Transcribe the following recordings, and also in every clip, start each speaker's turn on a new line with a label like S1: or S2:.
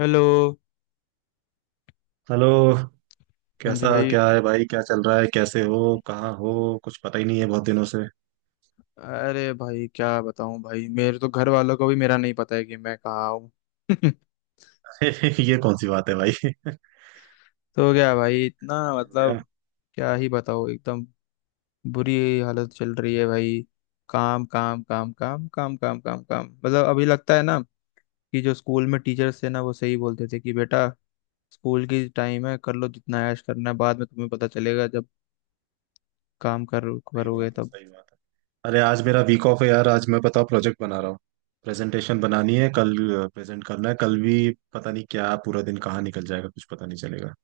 S1: Hello.
S2: Hello.
S1: हाँ जी
S2: कैसा
S1: भाई।
S2: क्या है भाई, क्या चल रहा है, कैसे हो? कहाँ हो? कुछ पता ही नहीं है बहुत दिनों से।
S1: अरे भाई क्या बताऊं भाई, मेरे तो घर वालों को भी मेरा नहीं पता है कि मैं कहाँ हूँ।
S2: ये कौन सी बात है भाई? हो
S1: तो क्या भाई, इतना
S2: गया।
S1: मतलब क्या ही बताओ एकदम। बुरी हालत चल रही है भाई। काम काम काम काम काम काम काम काम मतलब अभी लगता है ना कि जो स्कूल में टीचर्स थे ना, वो सही बोलते थे कि बेटा स्कूल की टाइम है, कर लो जितना ऐश करना है, बाद में तुम्हें पता चलेगा जब काम कर
S2: सही
S1: करोगे
S2: बात है,
S1: तब।
S2: सही बात है। अरे आज मेरा वीक ऑफ है यार, आज मैं बताओ प्रोजेक्ट बना रहा हूँ। प्रेजेंटेशन बनानी है कल। प्रेजेंट करना है कल भी। पता नहीं क्या, पूरा दिन कहाँ निकल जाएगा, कुछ पता नहीं चलेगा।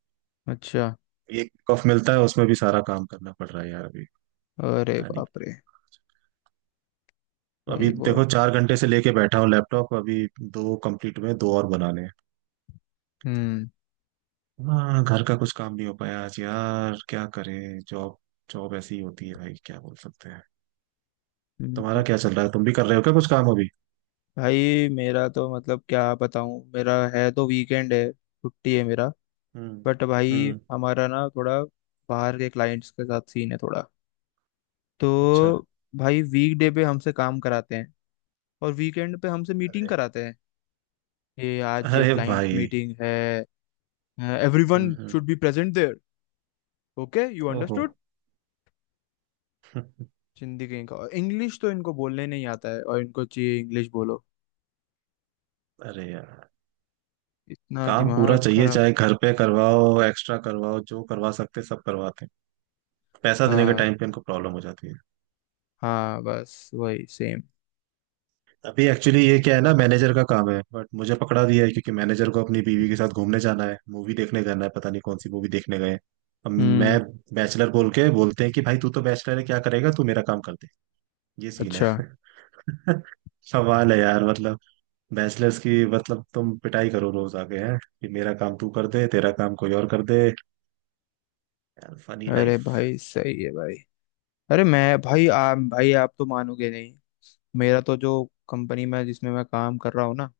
S1: अच्छा।
S2: एक वीक ऑफ मिलता है, उसमें भी सारा काम करना पड़ रहा है यार अभी।
S1: अरे
S2: पता नहीं।
S1: बाप रे।
S2: तो अभी
S1: भाई
S2: देखो
S1: बहुत।
S2: 4 घंटे से लेके बैठा हूँ लैपटॉप, अभी दो कंप्लीट हुए, दो और बनाने हैं।
S1: हम्म।
S2: हाँ, घर का कुछ काम नहीं हो पाया आज यार, क्या करें, जॉब। जॉब ऐसी ही होती है भाई, क्या बोल सकते हैं। तुम्हारा
S1: हम्म।
S2: क्या चल रहा है, तुम भी कर रहे हो क्या कुछ काम अभी?
S1: भाई मेरा तो मतलब क्या बताऊं, मेरा है तो वीकेंड है, छुट्टी है मेरा।
S2: हम्म।
S1: बट भाई
S2: हम्म।
S1: हमारा ना थोड़ा बाहर के क्लाइंट्स के साथ सीन है थोड़ा,
S2: अच्छा।
S1: तो भाई वीकडे पे हमसे काम कराते हैं और वीकेंड पे हमसे मीटिंग
S2: अरे।
S1: कराते हैं। ये आज ये
S2: अरे
S1: क्लाइंट
S2: भाई।
S1: मीटिंग है। Everyone
S2: hmm.
S1: Should be present there. Okay you
S2: ओहो।
S1: अंडरस्टूड। जिंदगी का इंग्लिश तो इनको बोलने नहीं आता है और इनको चाहिए इंग्लिश बोलो।
S2: अरे यार।
S1: इतना
S2: काम पूरा
S1: दिमाग
S2: चाहिए,
S1: खराब।
S2: चाहे घर पे करवाओ, एक्स्ट्रा करवाओ, जो करवा सकते सब करवाते हैं। पैसा देने के
S1: हाँ
S2: टाइम पे इनको प्रॉब्लम हो जाती है।
S1: हाँ, बस वही सेम।
S2: अभी एक्चुअली ये क्या है ना, मैनेजर का काम है बट मुझे पकड़ा दिया है, क्योंकि मैनेजर को अपनी बीवी के साथ घूमने जाना है, मूवी देखने जाना है, पता नहीं कौन सी मूवी देखने गए हैं। अब
S1: हम्म।
S2: मैं बैचलर बोल के बोलते हैं कि भाई तू तो बैचलर है, क्या करेगा तू, मेरा काम कर दे। ये सीन है।
S1: अच्छा।
S2: सवाल है यार, मतलब बैचलर्स की, मतलब तुम पिटाई करो रोज, आगे हैं कि मेरा काम तू कर दे, तेरा काम कोई और कर दे। यार फनी
S1: अरे
S2: लाइफ।
S1: भाई सही है भाई। अरे मैं भाई भाई आप तो मानोगे नहीं। मेरा तो जो कंपनी में जिसमें मैं काम कर रहा हूँ ना,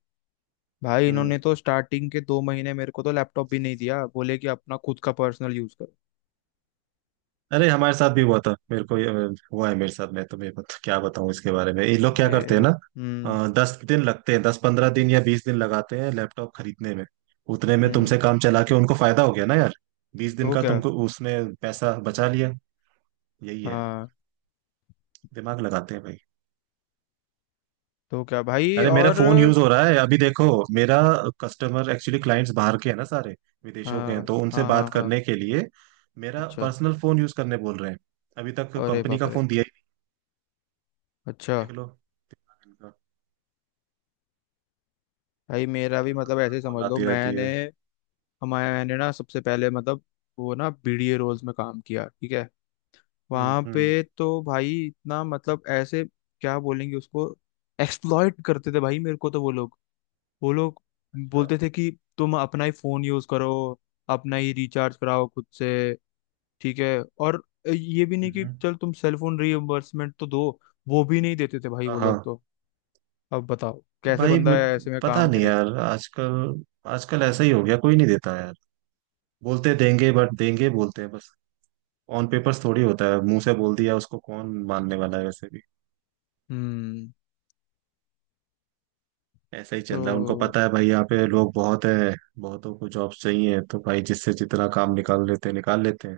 S1: भाई इन्होंने
S2: हम्म।
S1: तो स्टार्टिंग के 2 महीने मेरे को तो लैपटॉप भी नहीं दिया, बोले कि अपना खुद का पर्सनल यूज करो।
S2: अरे हमारे साथ भी हुआ था, मेरे को ये हुआ है मेरे साथ। मैं तुम्हें क्या बताऊं इसके बारे में, ये लोग क्या करते हैं
S1: मेरा।
S2: ना।
S1: हम्म।
S2: 10 दिन लगते हैं, 10-15 दिन या 20 दिन लगाते हैं लैपटॉप खरीदने में। उतने में तुमसे
S1: हम्म।
S2: काम चला के उनको फायदा हो गया ना यार। 20 दिन
S1: तो
S2: का
S1: क्या।
S2: तुमको उसने पैसा बचा लिया। यही है।
S1: हाँ।
S2: दिमाग लगाते हैं भाई।
S1: तो क्या भाई
S2: अरे मेरा
S1: और।
S2: फोन यूज हो रहा है अभी, देखो मेरा कस्टमर एक्चुअली क्लाइंट्स बाहर के हैं ना सारे, विदेशों के
S1: हाँ
S2: हैं, तो उनसे
S1: हाँ हाँ
S2: बात
S1: हाँ।
S2: करने के लिए मेरा
S1: अच्छा।
S2: पर्सनल फोन यूज करने बोल रहे हैं। अभी तक
S1: अरे
S2: कंपनी
S1: बाप
S2: का
S1: रे।
S2: फोन दिया ही
S1: अच्छा।
S2: नहीं, देख लो।
S1: भाई मेरा भी मतलब ऐसे
S2: कौन
S1: समझ लो
S2: आती रहती है।
S1: मैंने, हमारे मैंने ना सबसे पहले मतलब वो ना बीडीए रोल्स में काम किया, ठीक है। वहां
S2: हम्म।
S1: पे तो भाई इतना मतलब ऐसे, क्या बोलेंगे उसको, एक्सप्लॉइट करते थे भाई मेरे को तो वो लोग। वो लोग
S2: अच्छा।
S1: बोलते थे कि तुम अपना ही फोन यूज करो, अपना ही रिचार्ज कराओ खुद से, ठीक है। और ये भी नहीं कि
S2: हम्म,
S1: चल तुम सेल फोन रीइम्बर्समेंट तो दो, वो भी नहीं देते थे भाई
S2: हाँ
S1: वो लोग
S2: हाँ।
S1: तो। अब बताओ कैसे
S2: भाई
S1: बंदा
S2: मे-
S1: ऐसे में
S2: पता
S1: काम
S2: नहीं
S1: करे।
S2: यार, आजकल आजकल ऐसा ही हो गया, कोई नहीं देता यार। बोलते देंगे बट देंगे बोलते हैं बस। ऑन पेपर्स थोड़ी होता है, मुंह से बोल दिया उसको कौन मानने वाला है वैसे भी।
S1: हम्म।
S2: ऐसा ही चल रहा है, उनको
S1: तो।
S2: पता है भाई, यहाँ पे लोग बहुत है। बहुतों को जॉब्स चाहिए, तो भाई जिससे जितना काम निकाल लेते हैं निकाल लेते हैं।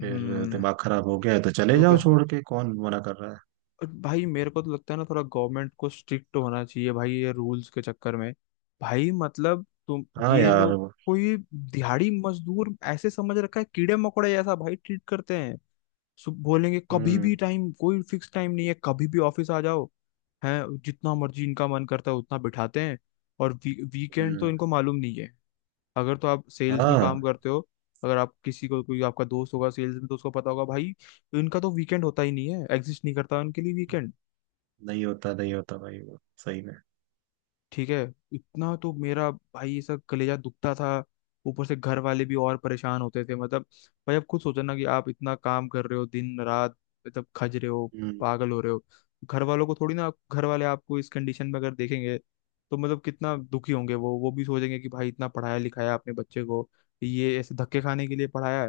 S2: फिर
S1: हम्म।
S2: दिमाग खराब हो गया है तो चले
S1: तो
S2: जाओ
S1: क्या।
S2: छोड़ के, कौन मना कर रहा है।
S1: और भाई मेरे को तो लगता है ना थोड़ा गवर्नमेंट को स्ट्रिक्ट होना चाहिए भाई, ये रूल्स के चक्कर में। भाई मतलब तुम
S2: हाँ
S1: ये
S2: यार।
S1: लोग कोई दिहाड़ी मजदूर ऐसे समझ रखा है, कीड़े मकोड़े जैसा भाई ट्रीट करते हैं। बोलेंगे कभी भी,
S2: हम्म
S1: टाइम कोई फिक्स टाइम नहीं है, कभी भी ऑफिस आ जाओ। हैं, जितना मर्जी इनका मन करता है उतना बिठाते हैं। और वीकेंड तो
S2: हम्म।
S1: इनको मालूम नहीं है। अगर तो आप सेल्स में काम
S2: हाँ।
S1: करते हो, अगर आप किसी को, कोई आपका दोस्त होगा सेल्स में, तो उसको पता होगा भाई, इनका तो वीकेंड होता ही नहीं है, एग्जिस्ट नहीं करता उनके लिए वीकेंड।
S2: नहीं होता, नहीं होता भाई, वो सही में।
S1: ठीक है। इतना तो मेरा भाई ऐसा कलेजा दुखता था। ऊपर से घर वाले भी और परेशान होते थे, मतलब भाई अब खुद सोचो ना कि आप इतना काम कर रहे हो दिन रात, मतलब खज रहे हो,
S2: हम्म।
S1: पागल हो रहे हो। घर वालों को थोड़ी ना, घर वाले आपको इस कंडीशन में अगर देखेंगे तो मतलब कितना दुखी होंगे वो भी सोचेंगे कि भाई इतना पढ़ाया लिखाया आपने बच्चे को, ये ऐसे धक्के खाने के लिए पढ़ाया है।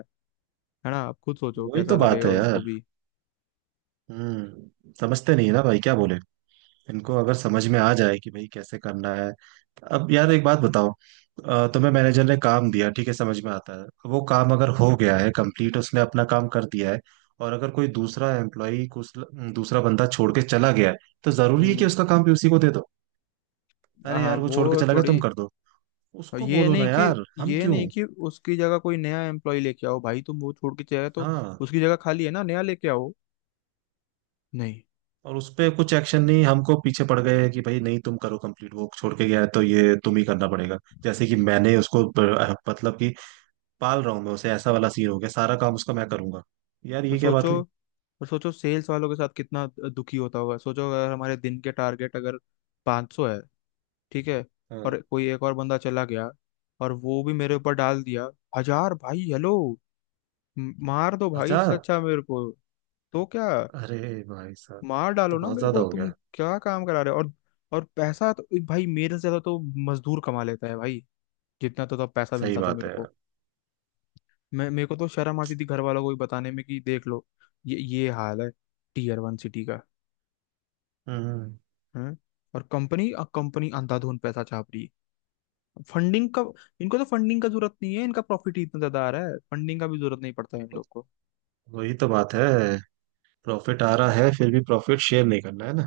S1: है ना, आप खुद सोचो
S2: वही तो
S1: कैसा
S2: बात
S1: लगेगा
S2: है यार।
S1: उनको भी।
S2: हम्म। समझते नहीं है ना भाई, क्या बोले। इनको अगर समझ में आ जाए कि भाई कैसे करना है। अब यार एक बात बताओ। तुम्हें मैनेजर ने काम दिया, ठीक है समझ में आता है, वो काम अगर हो गया है कंप्लीट, उसने अपना काम कर दिया है। और अगर कोई दूसरा एम्प्लॉई, दूसरा बंदा छोड़ के चला गया है, तो जरूरी है कि
S1: हम्म।
S2: उसका काम भी उसी को दे दो? अरे
S1: हाँ
S2: यार, वो छोड़ के
S1: वो
S2: चला गया
S1: थोड़ी।
S2: तुम कर दो।
S1: और
S2: उसको
S1: ये
S2: बोलो ना
S1: नहीं कि,
S2: यार, हम क्यों।
S1: उसकी जगह कोई नया एम्प्लॉय लेके आओ भाई, तुम वो छोड़ के चले गए तो
S2: हाँ।
S1: उसकी जगह खाली है ना, नया लेके आओ। नहीं।
S2: और उस पे कुछ एक्शन नहीं, हमको पीछे पड़ गए कि भाई नहीं, तुम करो कंप्लीट, वो छोड़ के गया है तो ये तुम ही करना पड़ेगा। जैसे कि मैंने उसको मतलब कि पाल रहा हूँ मैं उसे, ऐसा वाला सीन हो गया, सारा काम उसका मैं करूंगा। यार
S1: और
S2: ये क्या बात
S1: सोचो,
S2: हुई।
S1: सेल्स वालों के साथ कितना दुखी होता होगा, सोचो अगर हमारे दिन के टारगेट अगर 500 है, ठीक है,
S2: हाँ।
S1: और कोई एक और बंदा चला गया और वो भी मेरे ऊपर डाल दिया, हजार भाई, हेलो। मार दो भाई, इससे
S2: 1000।
S1: अच्छा मेरे को। तो क्या।
S2: अरे भाई साहब,
S1: मार डालो
S2: तो
S1: ना
S2: बहुत
S1: मेरे
S2: ज्यादा
S1: को,
S2: हो
S1: तुम
S2: गया।
S1: क्या काम करा रहे हो और। और पैसा तो भाई मेरे से ज्यादा तो मजदूर कमा लेता है भाई, जितना तो तब पैसा
S2: सही
S1: मिलता था
S2: बात
S1: मेरे
S2: है
S1: को।
S2: यार।
S1: मैं मेरे को तो शर्म आती थी घर वालों को भी बताने में कि देख लो ये हाल है टीयर वन सिटी का।
S2: हम्म।
S1: हैं। और कंपनी, कंपनी अंधाधुन पैसा छाप रही है। फंडिंग का, इनको तो फंडिंग का जरूरत नहीं है, इनका प्रॉफिट ही इतना ज्यादा आ रहा है, फंडिंग का भी जरूरत नहीं पड़ता है इन लोग को।
S2: वही तो बात है। प्रॉफिट आ रहा है फिर भी प्रॉफिट शेयर नहीं करना है ना।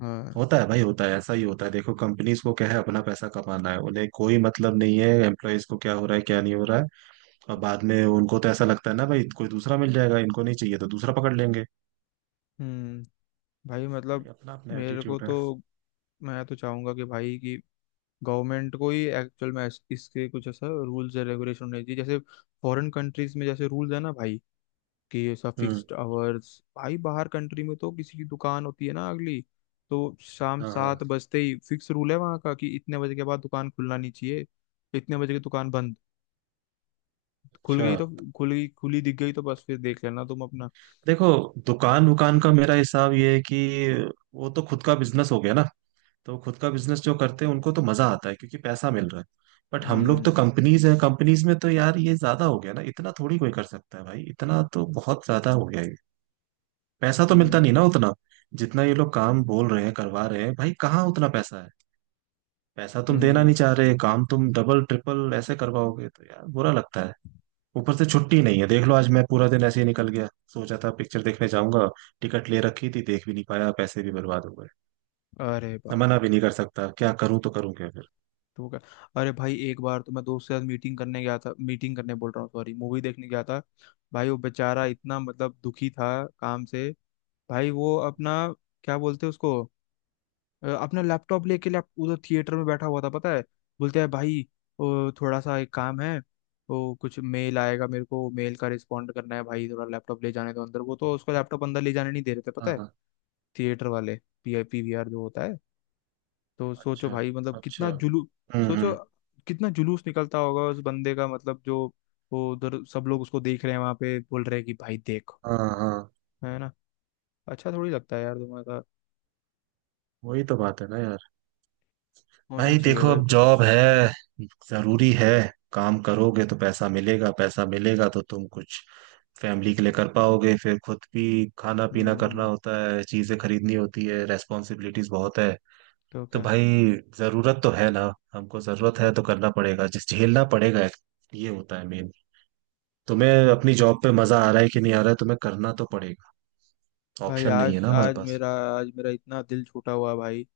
S1: हाँ।
S2: होता है भाई, होता है, ऐसा ही होता है। देखो कंपनीज को क्या है, अपना पैसा कमाना है, उन्हें कोई मतलब नहीं है एम्प्लॉयज को क्या हो रहा है क्या नहीं हो रहा है। अब बाद में उनको तो ऐसा लगता है ना भाई, कोई दूसरा मिल जाएगा, इनको नहीं चाहिए तो दूसरा पकड़ लेंगे।
S1: हम्म। भाई
S2: भाई
S1: मतलब
S2: अपना अपना
S1: मेरे को
S2: एटीट्यूड
S1: तो,
S2: है।
S1: मैं तो चाहूंगा कि भाई, कि गवर्नमेंट को ही एक्चुअल में इसके कुछ ऐसा रूल्स एंड रेगुलेशन होने चाहिए, जैसे फॉरेन कंट्रीज में जैसे रूल्स है ना भाई, कि ऐसा
S2: हम्म।
S1: फिक्स्ड आवर्स, भाई बाहर कंट्री में तो किसी की दुकान होती है ना अगली, तो शाम
S2: हाँ
S1: सात
S2: हाँ।
S1: बजते ही फिक्स रूल है वहाँ का कि इतने बजे के बाद दुकान खुलना नहीं चाहिए, इतने बजे की दुकान बंद। खुल
S2: अच्छा।
S1: गई तो, खुल गई, खुली दिख गई तो बस फिर देख लेना तुम अपना।
S2: देखो, दुकान वुकान का मेरा हिसाब ये है कि वो तो खुद का बिजनेस हो गया ना, तो खुद का बिजनेस जो करते हैं उनको तो मजा आता है क्योंकि पैसा मिल रहा है। बट हम लोग तो
S1: हम्म।
S2: कंपनीज हैं, कंपनीज में तो यार ये ज्यादा हो गया ना, इतना थोड़ी कोई कर सकता है भाई, इतना तो बहुत ज्यादा हो गया ये। पैसा तो मिलता नहीं
S1: हम्म।
S2: ना उतना, जितना ये लोग काम बोल रहे हैं करवा रहे हैं, भाई कहाँ उतना पैसा है। पैसा तुम देना
S1: हम्म।
S2: नहीं चाह रहे, काम तुम डबल ट्रिपल ऐसे करवाओगे तो यार बुरा लगता है। ऊपर से छुट्टी नहीं है, देख लो आज मैं पूरा दिन ऐसे ही निकल गया। सोचा था पिक्चर देखने जाऊंगा, टिकट ले रखी थी, देख भी नहीं पाया, पैसे भी बर्बाद हो गए।
S1: अरे
S2: मैं
S1: बाप रे।
S2: मना भी नहीं कर सकता, क्या करूं, तो करूं क्या फिर।
S1: तो क्या। अरे भाई एक बार तो मैं दोस्त के साथ मीटिंग करने गया था, मीटिंग करने बोल रहा हूँ सॉरी, मूवी देखने गया था। भाई वो बेचारा इतना मतलब दुखी था काम से। भाई वो अपना, क्या बोलते हैं उसको, अपना लैपटॉप लेके लैप उधर थिएटर में बैठा हुआ था पता है। बोलते हैं भाई थोड़ा सा एक काम है, वो कुछ मेल आएगा मेरे को, मेल का रिस्पॉन्ड करना है भाई थोड़ा लैपटॉप ले जाने दो अंदर। वो तो उसको लैपटॉप अंदर ले जाने नहीं दे रहे थे पता है,
S2: हाँ।
S1: थिएटर वाले, P I P V R जो होता है। तो सोचो
S2: अच्छा।
S1: भाई मतलब
S2: अच्छा।
S1: कितना जुलू सोचो
S2: हम्म।
S1: कितना जुलूस निकलता होगा उस बंदे का, मतलब जो, वो उधर सब लोग उसको देख रहे हैं वहां पे, बोल रहे हैं कि भाई देखो,
S2: हाँ हाँ।
S1: है ना, अच्छा थोड़ी लगता है यार तुम्हारा।
S2: वही तो बात है ना यार।
S1: होने
S2: भाई
S1: चाहिए
S2: देखो
S1: भाई
S2: अब
S1: कुछ।
S2: जॉब है, जरूरी है, काम करोगे तो पैसा मिलेगा, पैसा मिलेगा तो तुम कुछ फैमिली के लिए कर पाओगे, फिर खुद भी खाना पीना करना
S1: हम्म।
S2: होता है, चीजें खरीदनी होती है, रेस्पॉन्सिबिलिटीज बहुत है।
S1: तो
S2: तो
S1: क्या।
S2: भाई जरूरत तो है ना, हमको जरूरत है तो करना पड़ेगा, जिस झेलना पड़ेगा। ये होता है मेन। तुम्हें अपनी जॉब पे मजा आ रहा है कि नहीं आ रहा है, तुम्हें करना तो पड़ेगा।
S1: भाई
S2: ऑप्शन नहीं है
S1: आज,
S2: ना हमारे
S1: आज
S2: पास।
S1: मेरा, आज मेरा इतना दिल छूटा हुआ है भाई।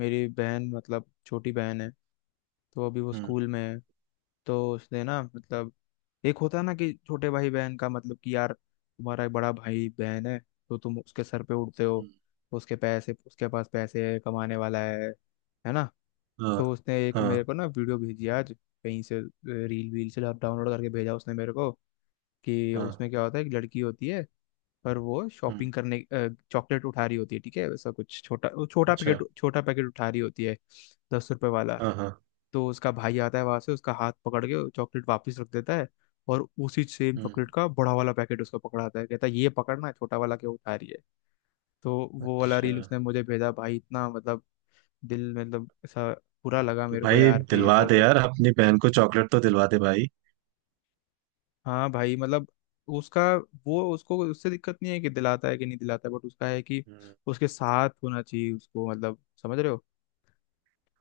S1: मेरी बहन, मतलब छोटी बहन है, तो अभी वो
S2: हम्म।
S1: स्कूल में है, तो उसने ना मतलब, एक होता है ना कि छोटे भाई बहन का मतलब कि यार तुम्हारा एक बड़ा भाई बहन है, तो तुम उसके सर पे उड़ते हो,
S2: हम्म,
S1: उसके पैसे, उसके पास पैसे है कमाने वाला है ना।
S2: हाँ।
S1: तो उसने एक
S2: हाँ
S1: मेरे को ना वीडियो भेजी आज, कहीं से रील वील से डाउनलोड करके भेजा उसने मेरे को, कि
S2: हाँ।
S1: उसमें क्या होता है, एक लड़की होती है, पर वो
S2: हम्म।
S1: शॉपिंग करने चॉकलेट उठा रही होती है, ठीक है, वैसा कुछ छोटा, वो छोटा
S2: अच्छा।
S1: पैकेट, छोटा पैकेट उठा रही होती है, 10 रुपए वाला।
S2: हाँ हाँ।
S1: तो उसका भाई आता है वहां से, उसका हाथ पकड़ के चॉकलेट वापस रख देता है और उसी सेम
S2: हम्म।
S1: चॉकलेट का बड़ा वाला पैकेट उसको पकड़ाता है, कहता है ये पकड़ना है, छोटा वाला क्यों उठा रही है। तो वो वाला
S2: अच्छा।
S1: रील उसने मुझे भेजा भाई, इतना मतलब दिल मतलब ऐसा बुरा लगा
S2: तो
S1: मेरे को
S2: भाई
S1: यार कि
S2: दिलवा
S1: ऐसा
S2: दे
S1: सब।
S2: यार अपनी बहन को चॉकलेट, तो दिलवा दे भाई।
S1: हाँ भाई मतलब उसका, वो उसको उससे दिक्कत नहीं है कि दिलाता है कि नहीं दिलाता है, बट उसका है कि
S2: हम्म।
S1: उसके साथ होना चाहिए उसको, मतलब समझ रहे हो,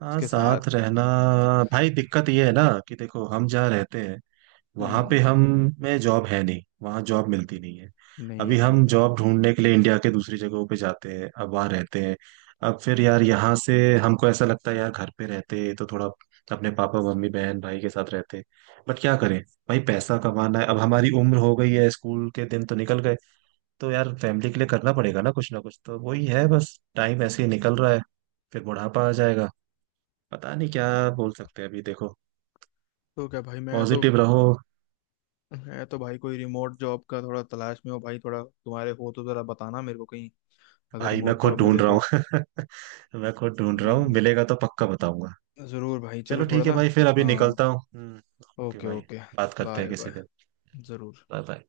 S2: हाँ,
S1: उसके साथ।
S2: साथ रहना। भाई दिक्कत ये है ना, कि देखो हम जहाँ रहते हैं वहां
S1: हम्म।
S2: पे, हम में जॉब है नहीं, वहाँ जॉब मिलती नहीं है।
S1: नहीं है
S2: अभी
S1: भाई
S2: हम
S1: नहीं है।
S2: जॉब ढूंढने के लिए इंडिया के दूसरी जगहों पे जाते हैं, अब वहाँ रहते हैं। अब फिर यार यहाँ से हमको ऐसा लगता है यार, घर पे रहते तो थोड़ा अपने पापा मम्मी बहन भाई के साथ रहते। बट क्या करें, भाई पैसा कमाना है, अब हमारी उम्र हो गई है, स्कूल के दिन तो निकल गए। तो यार फैमिली के लिए करना पड़ेगा ना कुछ ना कुछ, तो वही है बस, टाइम ऐसे ही निकल रहा है। फिर बुढ़ापा आ जाएगा, पता नहीं क्या बोल सकते हैं अभी, देखो
S1: तो क्या भाई, मैं तो,
S2: पॉजिटिव रहो।
S1: मैं तो भाई कोई रिमोट जॉब का थोड़ा तलाश में हो भाई थोड़ा, तुम्हारे हो तो जरा बताना मेरे को कहीं, अगर
S2: भाई मैं
S1: रिमोट
S2: खुद
S1: जॉब
S2: ढूंढ
S1: मिले
S2: रहा
S1: तो।
S2: हूँ। मैं खुद ढूंढ रहा हूँ,
S1: हम्म।
S2: मिलेगा तो पक्का बताऊंगा।
S1: जरूर भाई, चलो
S2: चलो
S1: थोड़ा
S2: ठीक है
S1: ना।
S2: भाई, फिर अभी
S1: हाँ।
S2: निकलता हूँ। हम्म। ओके
S1: ओके
S2: भाई।
S1: ओके।
S2: बात करते हैं
S1: बाय बाय।
S2: किसी दिन।
S1: जरूर।
S2: Bye bye.